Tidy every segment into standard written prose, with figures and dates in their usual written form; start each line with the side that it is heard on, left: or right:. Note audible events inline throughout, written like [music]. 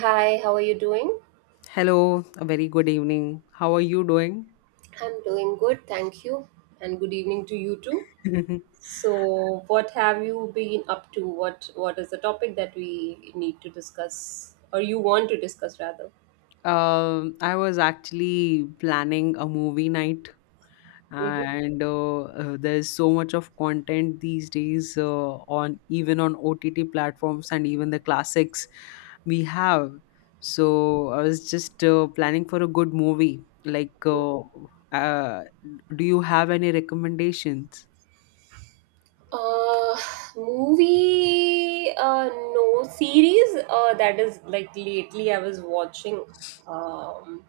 right: Hi, how are you doing?
left: Hello, a very good evening. How are you doing?
right: I'm doing good, thank you. And good evening to you too.
left: [laughs]
right: So, what have you been up to? What is the topic that we need to discuss or you want to discuss rather?
left: I was actually planning a movie night,
right: hmm
left: and there's so much of content these days on even on OTT platforms and even the classics we have. So I was just planning for a good movie. Uh, do you have any recommendations?
right: Uh, movie no, series that is like lately I was watching um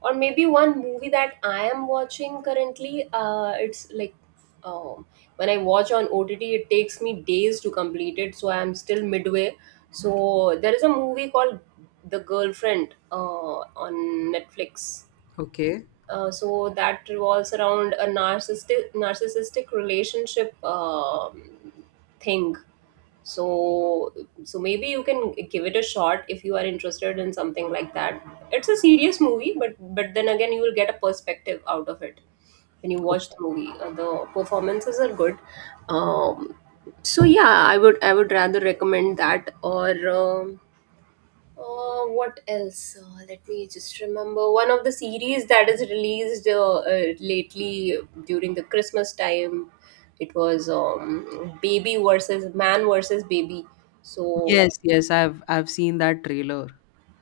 right: or maybe one movie that I am watching currently. It's like um, when I watch on OTT, it takes me days to complete it, so I am still midway. So there is a movie called The Girlfriend on Netflix.
left: Okay.
right: So that revolves around a narcissistic relationship thing, so so maybe you can give it a shot if you are interested in something like that. It's a serious movie, but then again, you will get a perspective out of it when you
left: Oh,
right: watch the movie. The performances are good. um so yeah, I would rather recommend that. Or What else? Let me just remember one of the series that is released lately during the Christmas time. It was Baby versus Man versus Baby. So
left: yes, yes, I've seen that trailer.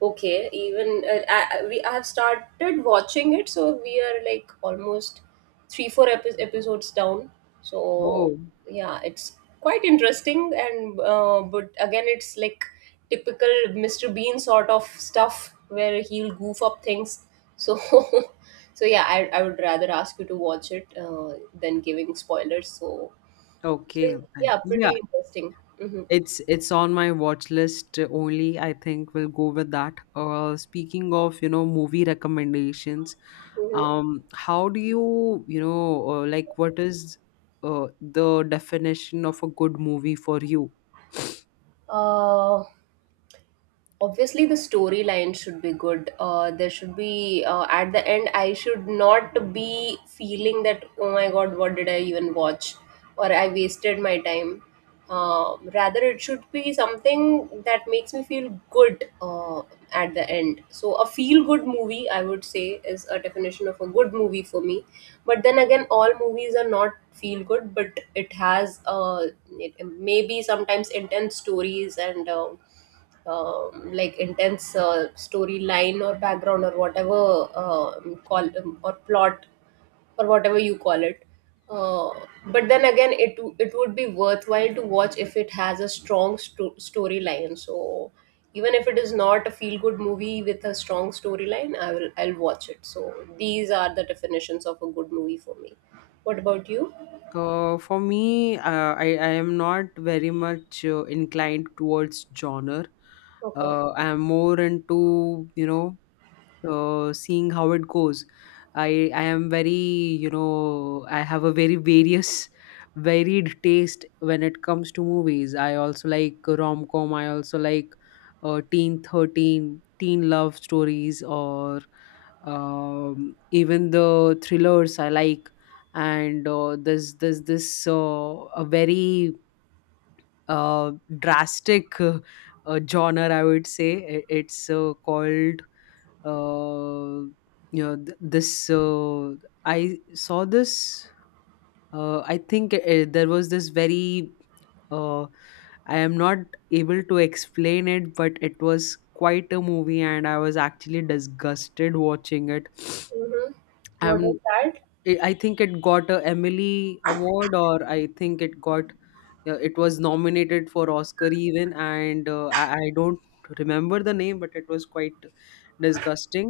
right: okay, even I- we I have started watching it, so we are like almost 3 4 episodes down. So
left: Oh.
right: yeah, it's quite interesting, and but again, it's like typical Mr. Bean sort of stuff where he'll goof up things. So [laughs] so yeah, I would rather ask you to watch it than giving spoilers. So so
left: Okay.
right: yeah,
left: Yeah,
right: pretty interesting. hmm
left: it's on my watch list only. I think we'll go with that. Speaking of, you know, movie recommendations,
right: hmm
left: how do you, you know, like what is the definition of a good movie for you?
right: Uh, Obviously the storyline should be good. There should be at the end I should not be feeling that, oh my god, what did I even watch, or I wasted my time. Rather, it should be something that makes me feel good at the end. So a feel good movie, I would say, is a definition of a good movie for me. But then again, all movies are not feel good, but it has maybe sometimes intense stories and like intense storyline or background or whatever, call, or plot or whatever you call it. Uh, but then again, it would be worthwhile to watch if it has a strong storyline. So even if it is not a feel good movie with a strong storyline, I'll watch it. So these are the definitions of a good movie for me. What about you?
left: For me, I am not very much inclined towards genre.
right: Okay.
left: I am more into, you know, seeing how it goes. I am very, you know, I have a very various [laughs] varied taste when it comes to movies. I also like rom com. I also like teen 13, teen love stories, or even the thrillers I like. And there's this a very uh, drastic [laughs] genre, I would say. It's called uh, you know th- this I saw this, I think, there was this very uh, I am not able to explain it, but it was quite a movie and I was actually disgusted watching it.
right: Mm-hmm. What
left: um
right: is that?
left: I think it got a emily award, or I think it got, it was nominated for Oscar even, and I don't remember the name, but it was quite disgusting.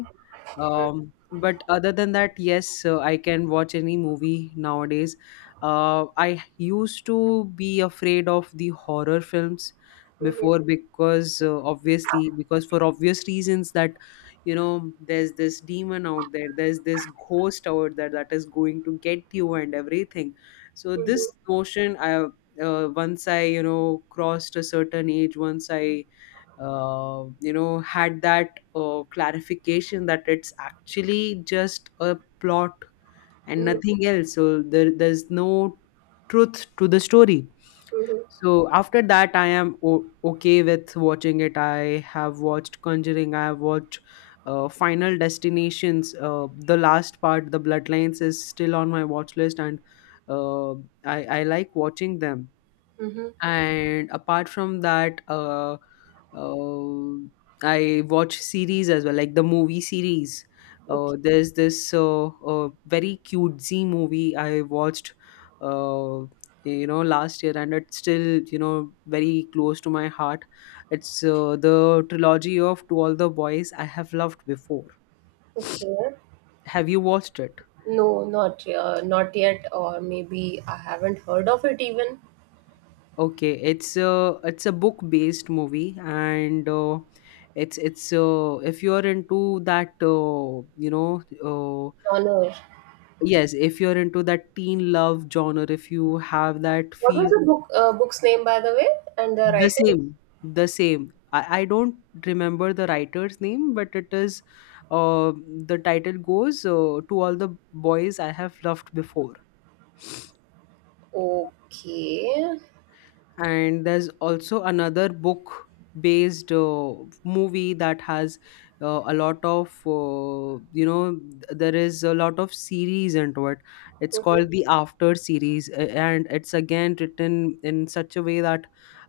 left: um but other than that, yes, I can watch any movie nowadays. I used to be afraid of the horror films before,
right: Mm-hmm.
left: because obviously, because for obvious reasons that, you know, there's this demon out there, there's this ghost out there that is going to get you, and everything. So this
right: Mm-hmm.
left: notion, I once I, you know, crossed a certain age, once I, you know, had that clarification that it's actually just a plot and nothing else. So there's no truth to the story.
right: Mm-hmm.
left: So after that, I am okay with watching it. I have watched Conjuring. I have watched Final Destinations. The last part, the Bloodlines, is still on my watch list, and uh, I like watching them.
right: Mm-hmm.
left: And apart from that, uh, I watch series as well, like the movie series.
right: Okay.
left: There's this very cutesy movie I watched uh, you know, last year, and it's still, you know, very close to my heart. It's the trilogy of To All the Boys I Have Loved Before.
right: Okay.
left: Have you watched it?
right: No, not not yet, or maybe I haven't heard of it even.
left: Okay, it's a book based movie, and it's if you're into that,
right: Genre.
left: yes, if you're into that teen love genre, if you have that
right: What was
left: feel,
right: the book book's name, by the way, and the
left: the
right: writer?
left: same, the same. I don't remember the writer's name, but it is, uh, the title goes, To All the Boys I Have Loved Before.
right: Okay.
left: And there's also another book based movie that has a lot of there is a lot of series into it. It's called the After series, and it's again written in such a way that,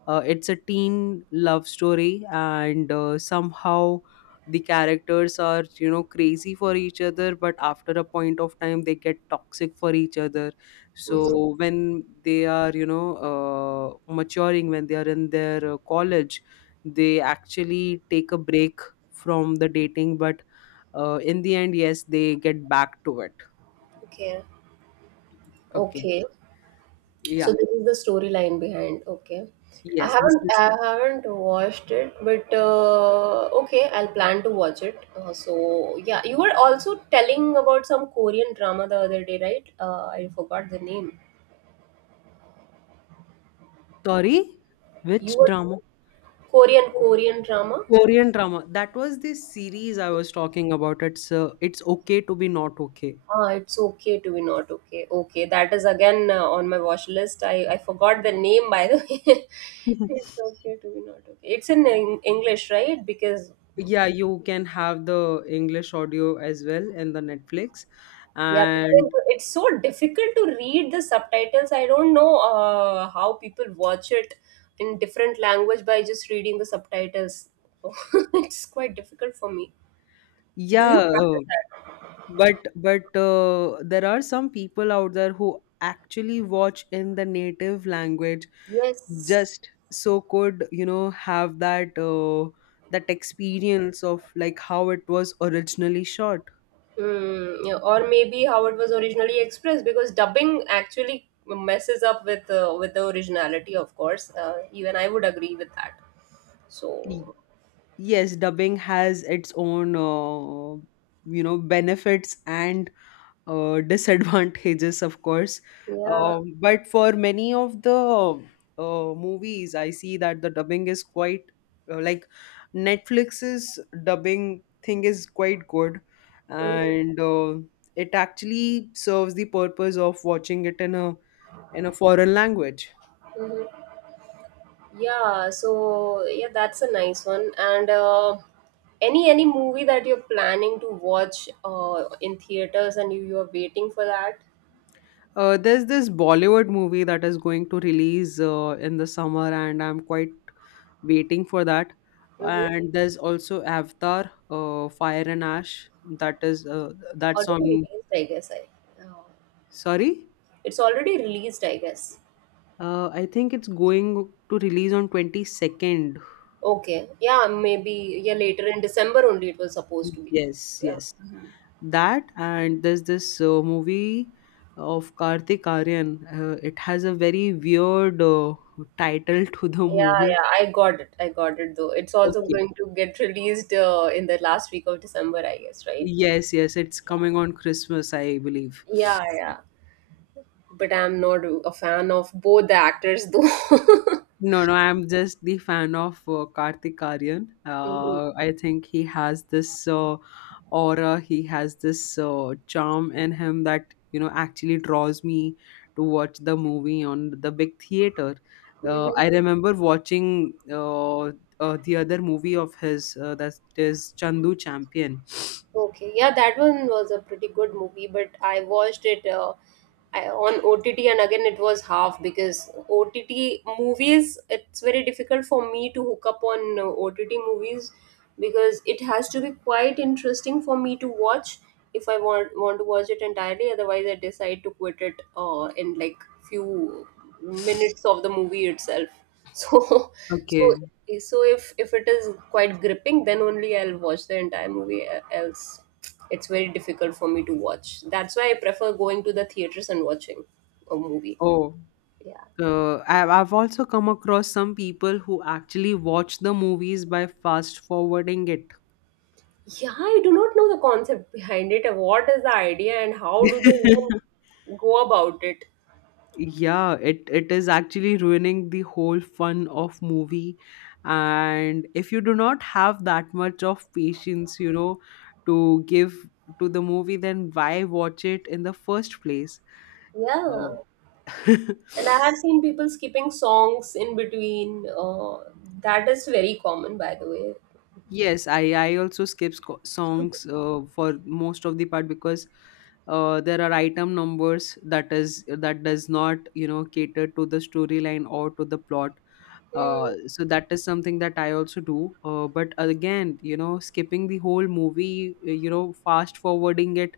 left: it's a teen love story, and, somehow the characters are, you know, crazy for each other, but after a point of time they get toxic for each other.
right: hmm
left: So when they are, you know, maturing, when they are in their college, they actually take a break from the dating, but, in the end, yes, they get back to it.
right: Okay.
left: Okay.
right: Okay. So
left: Yeah.
right: this is the storyline behind. Okay. I
left: Yes, this
right: haven't
left: is.
right: I haven't watched it, but okay, I'll plan to watch it. So yeah, you were also telling about some Korean drama the other day, right? I forgot the name.
left: Sorry, which
right: You were
left: drama?
right: Korean drama?
left: Korean drama, that was the series I was talking about. It's It's Okay to Be Not Okay.
right: Ah, it's okay to be not okay. Okay, that is again on my watch list. I forgot the name, by the way. [laughs] It's
left: [laughs]
right: okay to be not okay. It's in English, right? Because
left: Yeah, you can have the English audio as well in the Netflix,
right: yeah, because
left: and
right: it's so difficult to read the subtitles. I don't know how people watch it in different language by just reading the subtitles. [laughs] So it's quite difficult for me. Do you
left: yeah. uh,
right: practice that?
left: But but uh, there are some people out there who actually watch in the native language,
right: Yes.
left: just so could, you know, have that that experience of like how it was originally shot.
right: Mm, yeah, or maybe how it was originally expressed, because dubbing actually messes up with the originality, of course. Even I would agree with that.
left: Y-
right: So
left: Yes, dubbing has its own, you know, benefits and disadvantages, of course.
right: yeah.
left: But for many of the movies, I see that the dubbing is quite, like, Netflix's dubbing thing is quite good,
right: Mhm,
left: and it actually serves the purpose of watching it in a foreign language.
right: mhm. Yeah, so yeah, that's a nice one, and any movie that you're planning to watch in theaters, and you're waiting for that?
left: There's this Bollywood movie that is going to release in the summer, and I'm quite waiting for that.
right: Mm-hmm.
left: And there's also Avatar, Fire and Ash. That is, that's
right: Already
left: on.
right: released, I guess. I uh,
left: Sorry,
right: it's already released, I guess.
left: I think it's going to release on 22nd.
right: Okay. Yeah, maybe yeah, later in December only it was supposed to be.
left: Yes,
right: Yeah.
left: yes, that, and there's this movie of Kartik Aryan. It has a very weird title to the
right: Yeah,
left: movie.
right: yeah, I got it. I got it though. It's also
left: Okay.
right: going to get released in the last week of December, I guess, right?
left: Yes, yes, it's coming on Christmas, I believe.
right: Yeah, yeah. But I'm not a fan of both the actors though. [laughs]
left: No, no, I'm just the fan of Kartik Aryan.
right: Mhm.
left: I think he has this aura, he has this charm in him that, you know, actually draws me to watch the movie on the big theater.
right: Mhm.
left: I remember watching the other movie of his, that is Chandu Champion.
right: Okay, yeah, that one was a pretty good movie, but I watched it on OTT, and again it was half, because OTT movies, it's very difficult for me to hook up on OTT movies, because it has to be quite interesting for me to watch if I want to watch it entirely. Otherwise, I decide to quit it in like few minutes of the movie itself. [laughs] So, so
left: Okay.
right: okay, so if it is quite gripping, then only I'll watch the entire movie. Else, it's very difficult for me to watch. That's why I prefer going to the theaters and watching a movie.
left: Oh.
right: Yeah,
left: I've also come across some people who actually watch the movies by fast forwarding it.
right: yeah. I do not know the concept behind it. What is the idea and how do they
left: [laughs]
right: even go about it?
left: Yeah, it is actually ruining the whole fun of movie. And if you do not have that much of patience, you know, to give to the movie, then why watch it in the first place?
right: Yeah,
left: Uh, [laughs]
right: and I have seen people skipping songs in between. That is very common, by the way.
left: Yes, I also skip songs for most of the part, because there are item numbers that is that does not, you know, cater to the storyline or to the plot.
right: Hmm.
left: So that is something that I also do. But again, you know, skipping the whole movie, you know, fast forwarding it,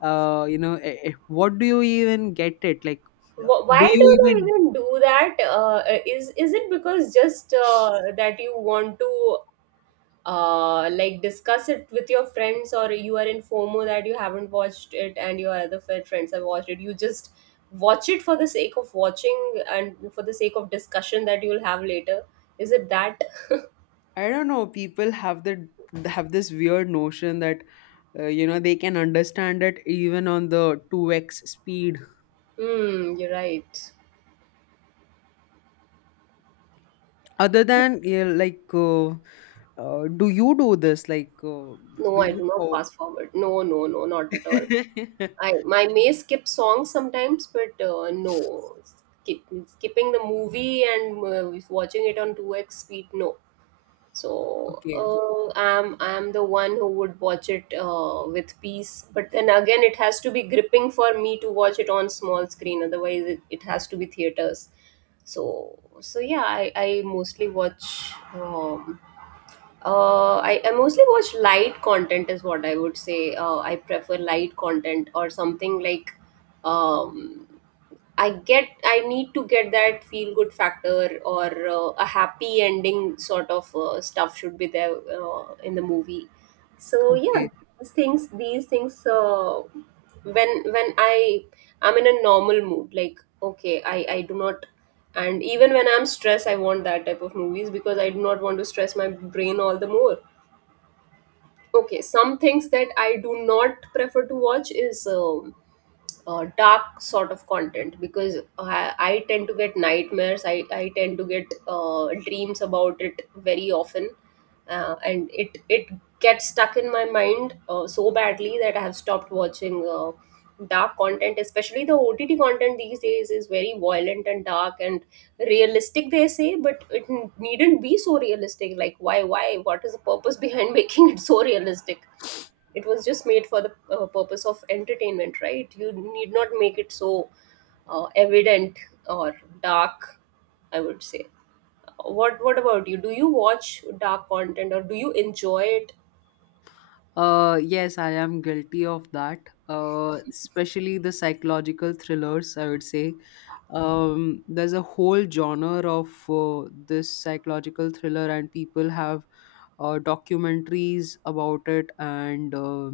left: what do you even get it? Like, uh, do
right: Why
left: you
right: do they
left: even?
right: even do that? Is it because just that you want to like discuss it with your friends, or you are in FOMO that you haven't watched it and your other friends have watched it? You just watch it for the sake of watching and for the sake of discussion that you'll have later. Is it that?
left: I don't know. People have this weird notion that, you know, they can understand it even on the two x speed.
right: Hmm, you're right.
left: Other than yeah, like, do you do this? Like, do
right: No, I
left: you?
right: do not fast forward. No, no, no, not at all.
left: [laughs]
right: I my may skip songs sometimes, but no, skipping the movie and watching it on two x speed, no. So
left: Okay,
right: uh, I'm the one who would watch it with peace, but then again, it has to be gripping for me to watch it on small screen. Otherwise, it has to be theaters. So so yeah, I mostly watch. I mostly watch light content is what I would say. I prefer light content or something like um, I get I need to get that feel good factor or a happy ending sort of stuff should be there in the movie. So yeah,
left: okay.
right: these things when I I'm in a normal mood, like okay, I do not, and even when I'm stressed, I want that type of movies, because I do not want to stress my brain all the more. Okay, some things that I do not prefer to watch is dark sort of content, because I tend to get nightmares. I tend to get dreams about it very often, and it gets stuck in my mind so badly that I have stopped watching dark content. Especially the OTT content these days is very violent and dark and realistic. They say, but it needn't be so realistic. Like why what is the purpose behind [laughs] making it so realistic? It was just made for the purpose of entertainment, right? You need not make it so evident or dark, I would say. What about you? Do you watch dark content or do you enjoy it?
left: Yes, I am guilty of that. Especially the psychological thrillers. I would say, there's a whole genre of this psychological thriller, and people have documentaries about it, and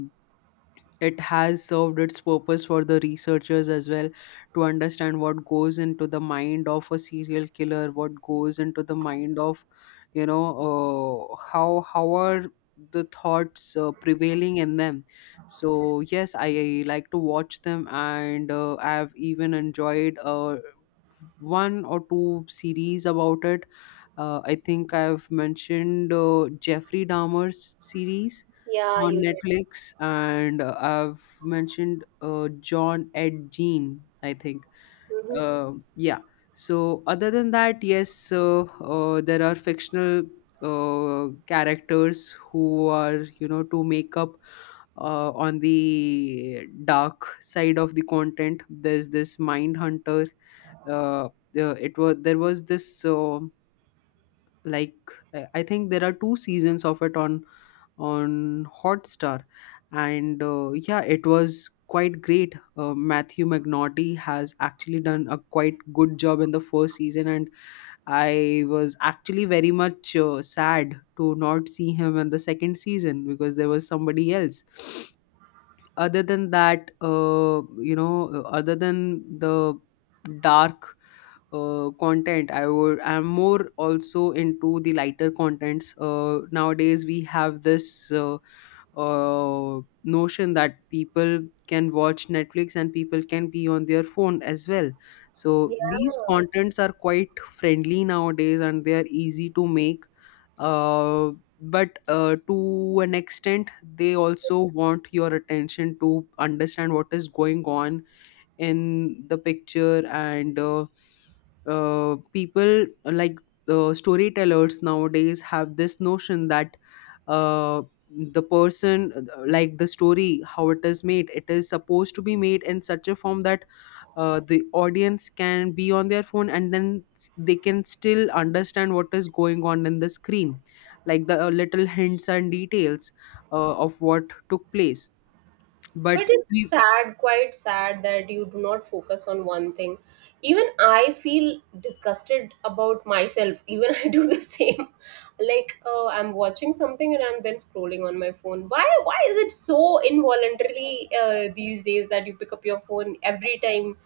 left: it has served its purpose for the researchers as well to understand what goes into the mind of a serial killer, what goes into the mind of, you know, how are the thoughts prevailing in them. So yes, I like to watch them, and I have even enjoyed one or two series about it. I think I've mentioned Jeffrey Dahmer's series
right: Yeah,
left: on
right: you did.
left: Netflix, and I've mentioned John Ed Gein, I think.
right: hmm
left: Yeah. So, other than that, yes, there are fictional characters who are, you know, to make up on the dark side of the content. There's this mind hunter, the- it was there was this, like, I think there are two seasons of it on hotstar, and, yeah, it was quite great. Matthew McNaughty has actually done a quite good job in the first season, and I was actually very much sad to not see him in the second season, because there was somebody else. [sniffs] Other than that, you know, other than the dark content, I'm more also into the lighter contents. Nowadays we have this notion that people can watch Netflix, and people can be on their phone as well. So these contents are quite friendly nowadays, and they are easy to make, uh, but to an extent they also want your attention to understand what is going on in the picture, and, people, like, the storytellers nowadays have this notion that, uh, the person like the story, how it is made, it is supposed to be made in such a form that, the audience can be on their phone, and then they can still understand what is going on in the screen, like the little hints and details of what took place. But
right: But it's
left: we
right: sad, quite sad, that you do not focus on one thing. Even I feel disgusted about myself. Even [laughs] I do the same. Like, oh, I'm watching something and I'm then scrolling on my phone. Why? Why is it so involuntarily these days that you pick up your phone every time?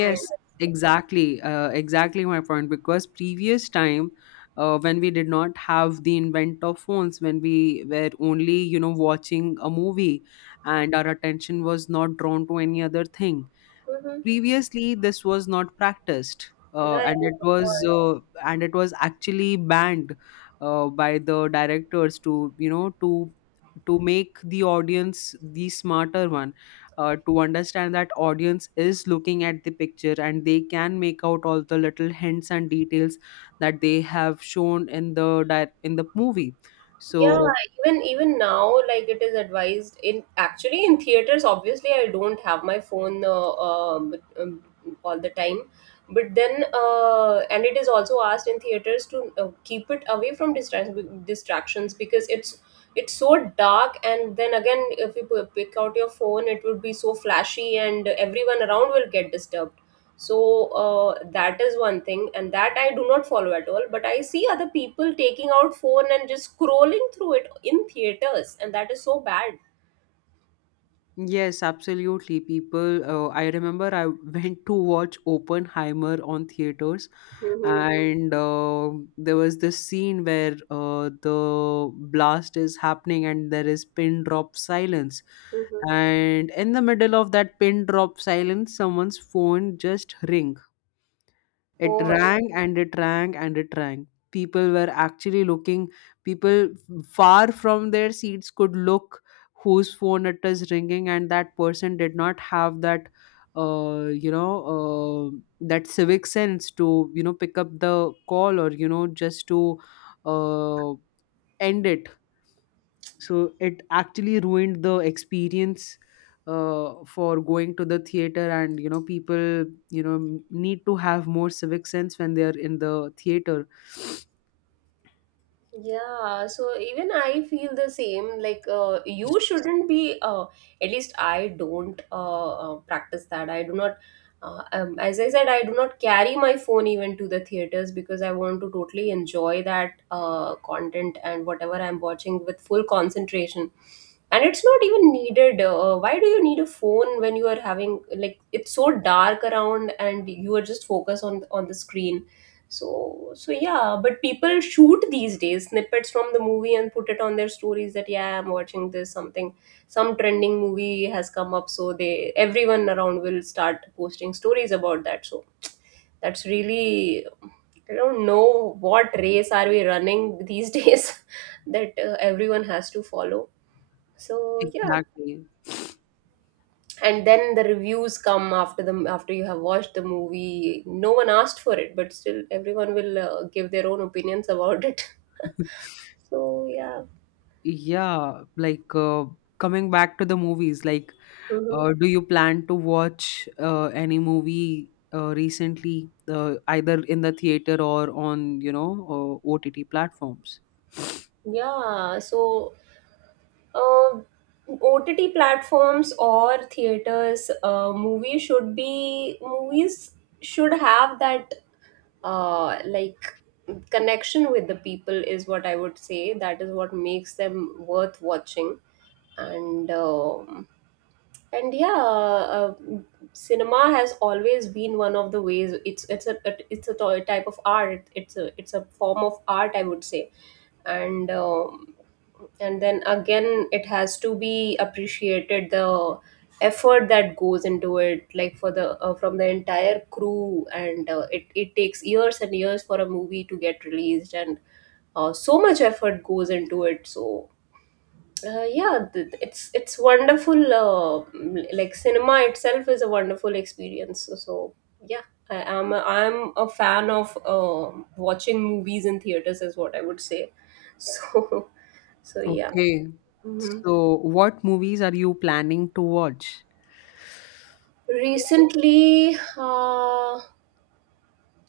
right: And
left: exactly. Exactly my point. Because previous time, when we did not have the invent of phones, when we were only, you know, watching a movie, and our attention was not drawn to any other thing,
right: Mhm.
left: previously this was not practiced,
right: Right, of course.
left: and it was actually banned by the directors, to, you know, to make the audience the smarter one, to understand that audience is looking at the picture, and they can make out all the little hints and details that they have shown in the in the movie.
right: Yeah,
left: So
right: even even now, like it is advised in actually in theaters. Obviously, I don't have my phone all the time, but then and it is also asked in theaters to keep it away from distractions because it's so dark. And then again, if you pick out your phone, it would be so flashy, and everyone around will get disturbed. So that is one thing and that I do not follow at all, but I see other people taking out phone and just scrolling through it in theaters, and that is so bad.
left: yes, absolutely, people, I remember I [laughs] went to watch Oppenheimer on theaters, and there was this scene where the blast is happening and there is pin drop silence, and in the middle of that pin drop silence someone's phone just ring, it
right: Oh my.
left: rang and it rang and it rang. People were actually looking, people far from their seats could look whose phone it is ringing, and that person did not have that. You know, that civic sense to, you know, pick up the call, or, you know, just to uh, end it. So it actually ruined the experience for going to the theater, and, you know, people, you know, need to have more civic sense when they are in the theater.
right: Yeah, so even I feel the same. Like, you shouldn't be, at least I don't practice that. I do not, as I said, I do not carry my phone even to the theaters, because I want to totally enjoy that content and whatever I'm watching with full concentration. And it's not even needed. Why do you need a phone when you are having, like, it's so dark around and you are just focused on the screen? So yeah, but people shoot these days snippets from the movie and put it on their stories that yeah, I'm watching this something, some trending movie has come up, so they everyone around will start posting stories about that. So that's really, I don't know what race are we running these [laughs] days that everyone has to follow. So yeah,
left: Exactly.
right: and then the reviews come after the after you have watched the movie. No one asked for it, but still everyone will give their own opinions about it. [laughs]
left: [laughs]
right: So yeah.
left: Yeah, like, coming back to the movies, like,
right: Mhm.
left: do you plan to watch any movie recently, either in the theater or on, you know, OTT platforms?
right: Yeah, so uh, OTT platforms or theaters, movies should have that uh, like connection with the people is what I would say. That is what makes them worth watching. And um and yeah, uh, cinema has always been one of the ways. It's a Type of art. It's a form of art, I would say. And um, and then again, it has to be appreciated, the effort that goes into it, like for the from the entire crew. And it takes years and years for a movie to get released, and so much effort goes into it. So yeah, it's wonderful. Like cinema itself is a wonderful experience. So, yeah, I'm a fan of watching movies in theaters is what I would say. So [laughs] so yeah.
left: Okay.
right: Hmm.
left: So, what movies are you planning to watch?
right: Recently, uh,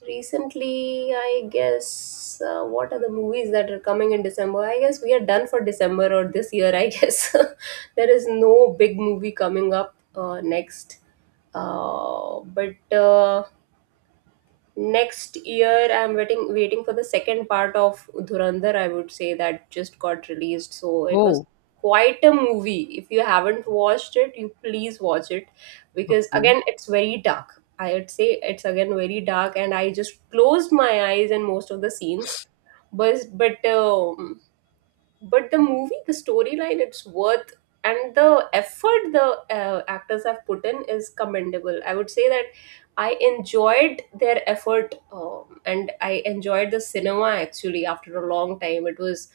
right: Recently, I guess, what are the movies that are coming in December? I guess we are done for December or this year, I guess. [laughs] There is no big movie coming up next. But Next year I'm waiting for the second part of Dhurandhar, I would say. That just got released, so it was
left: Oh,
right: quite a movie. If you haven't watched it, you please watch it, because
left: okay.
right: again it's very dark, I would say. It's again very dark and I just closed my eyes in most of the scenes. But but the movie, the storyline, it's worth, and the effort the actors have put in is commendable, I would say. That I enjoyed their effort, and I enjoyed the cinema. Actually, after a long time, it was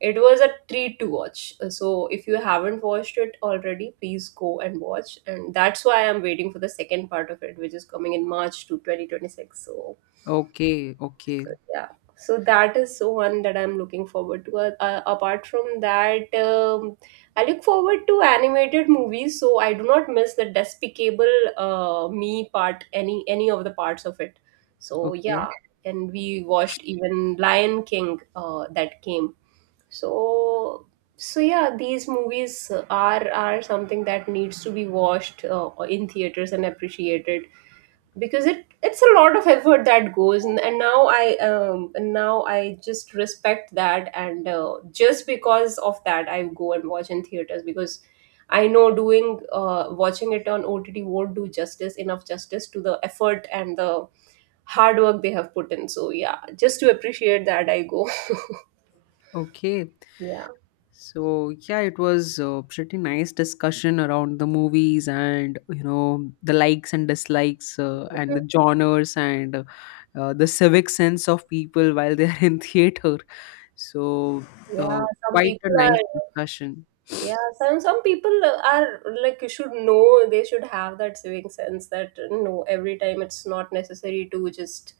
right: it was a treat to watch. So if you haven't watched it already, please go and watch. And that's why I'm waiting for the second part of it, which is coming in march to 2026. So
left: Okay, okay,
right: so yeah, so that is one that I'm looking forward to. Apart from that, I look forward to animated movies, so I do not miss the Despicable Me part, any of the parts of it. So
left: okay,
right: yeah, and we watched even Lion King that came. So so yeah, these movies are something that needs to be watched in theaters and appreciated, because it's a lot of effort that goes. And now I just respect that, and just because of that I go and watch in theaters, because I know doing watching it on OTT won't do justice, enough justice to the effort and the hard work they have put in. So yeah, just to appreciate that, I go.
left: okay.
right: [laughs] Yeah.
left: So, yeah, it was a pretty nice discussion around the movies, and, you know, the likes and dislikes, and the genres, and, the civic sense of people while they're [laughs] in theater. So, uh,
right: yeah some
left: quite a
right: people
left: nice
right: are
left: discussion.
right: Yeah, some people are like, you should know, they should have that civic sense that no, every time it's not necessary to just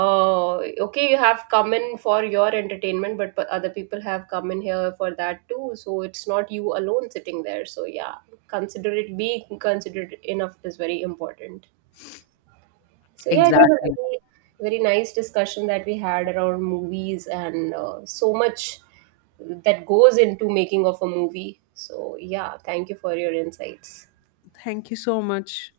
right: uh okay, you have come in for your entertainment, but other people have come in here for that too, so it's not you alone sitting there. So yeah, consider it be considerate enough is very important. So yeah, it was a
left: Exactly.
right: very, very nice discussion that we had around movies, and so much that goes into making of a movie. So yeah, thank you for your insights.
left: Thank you so much.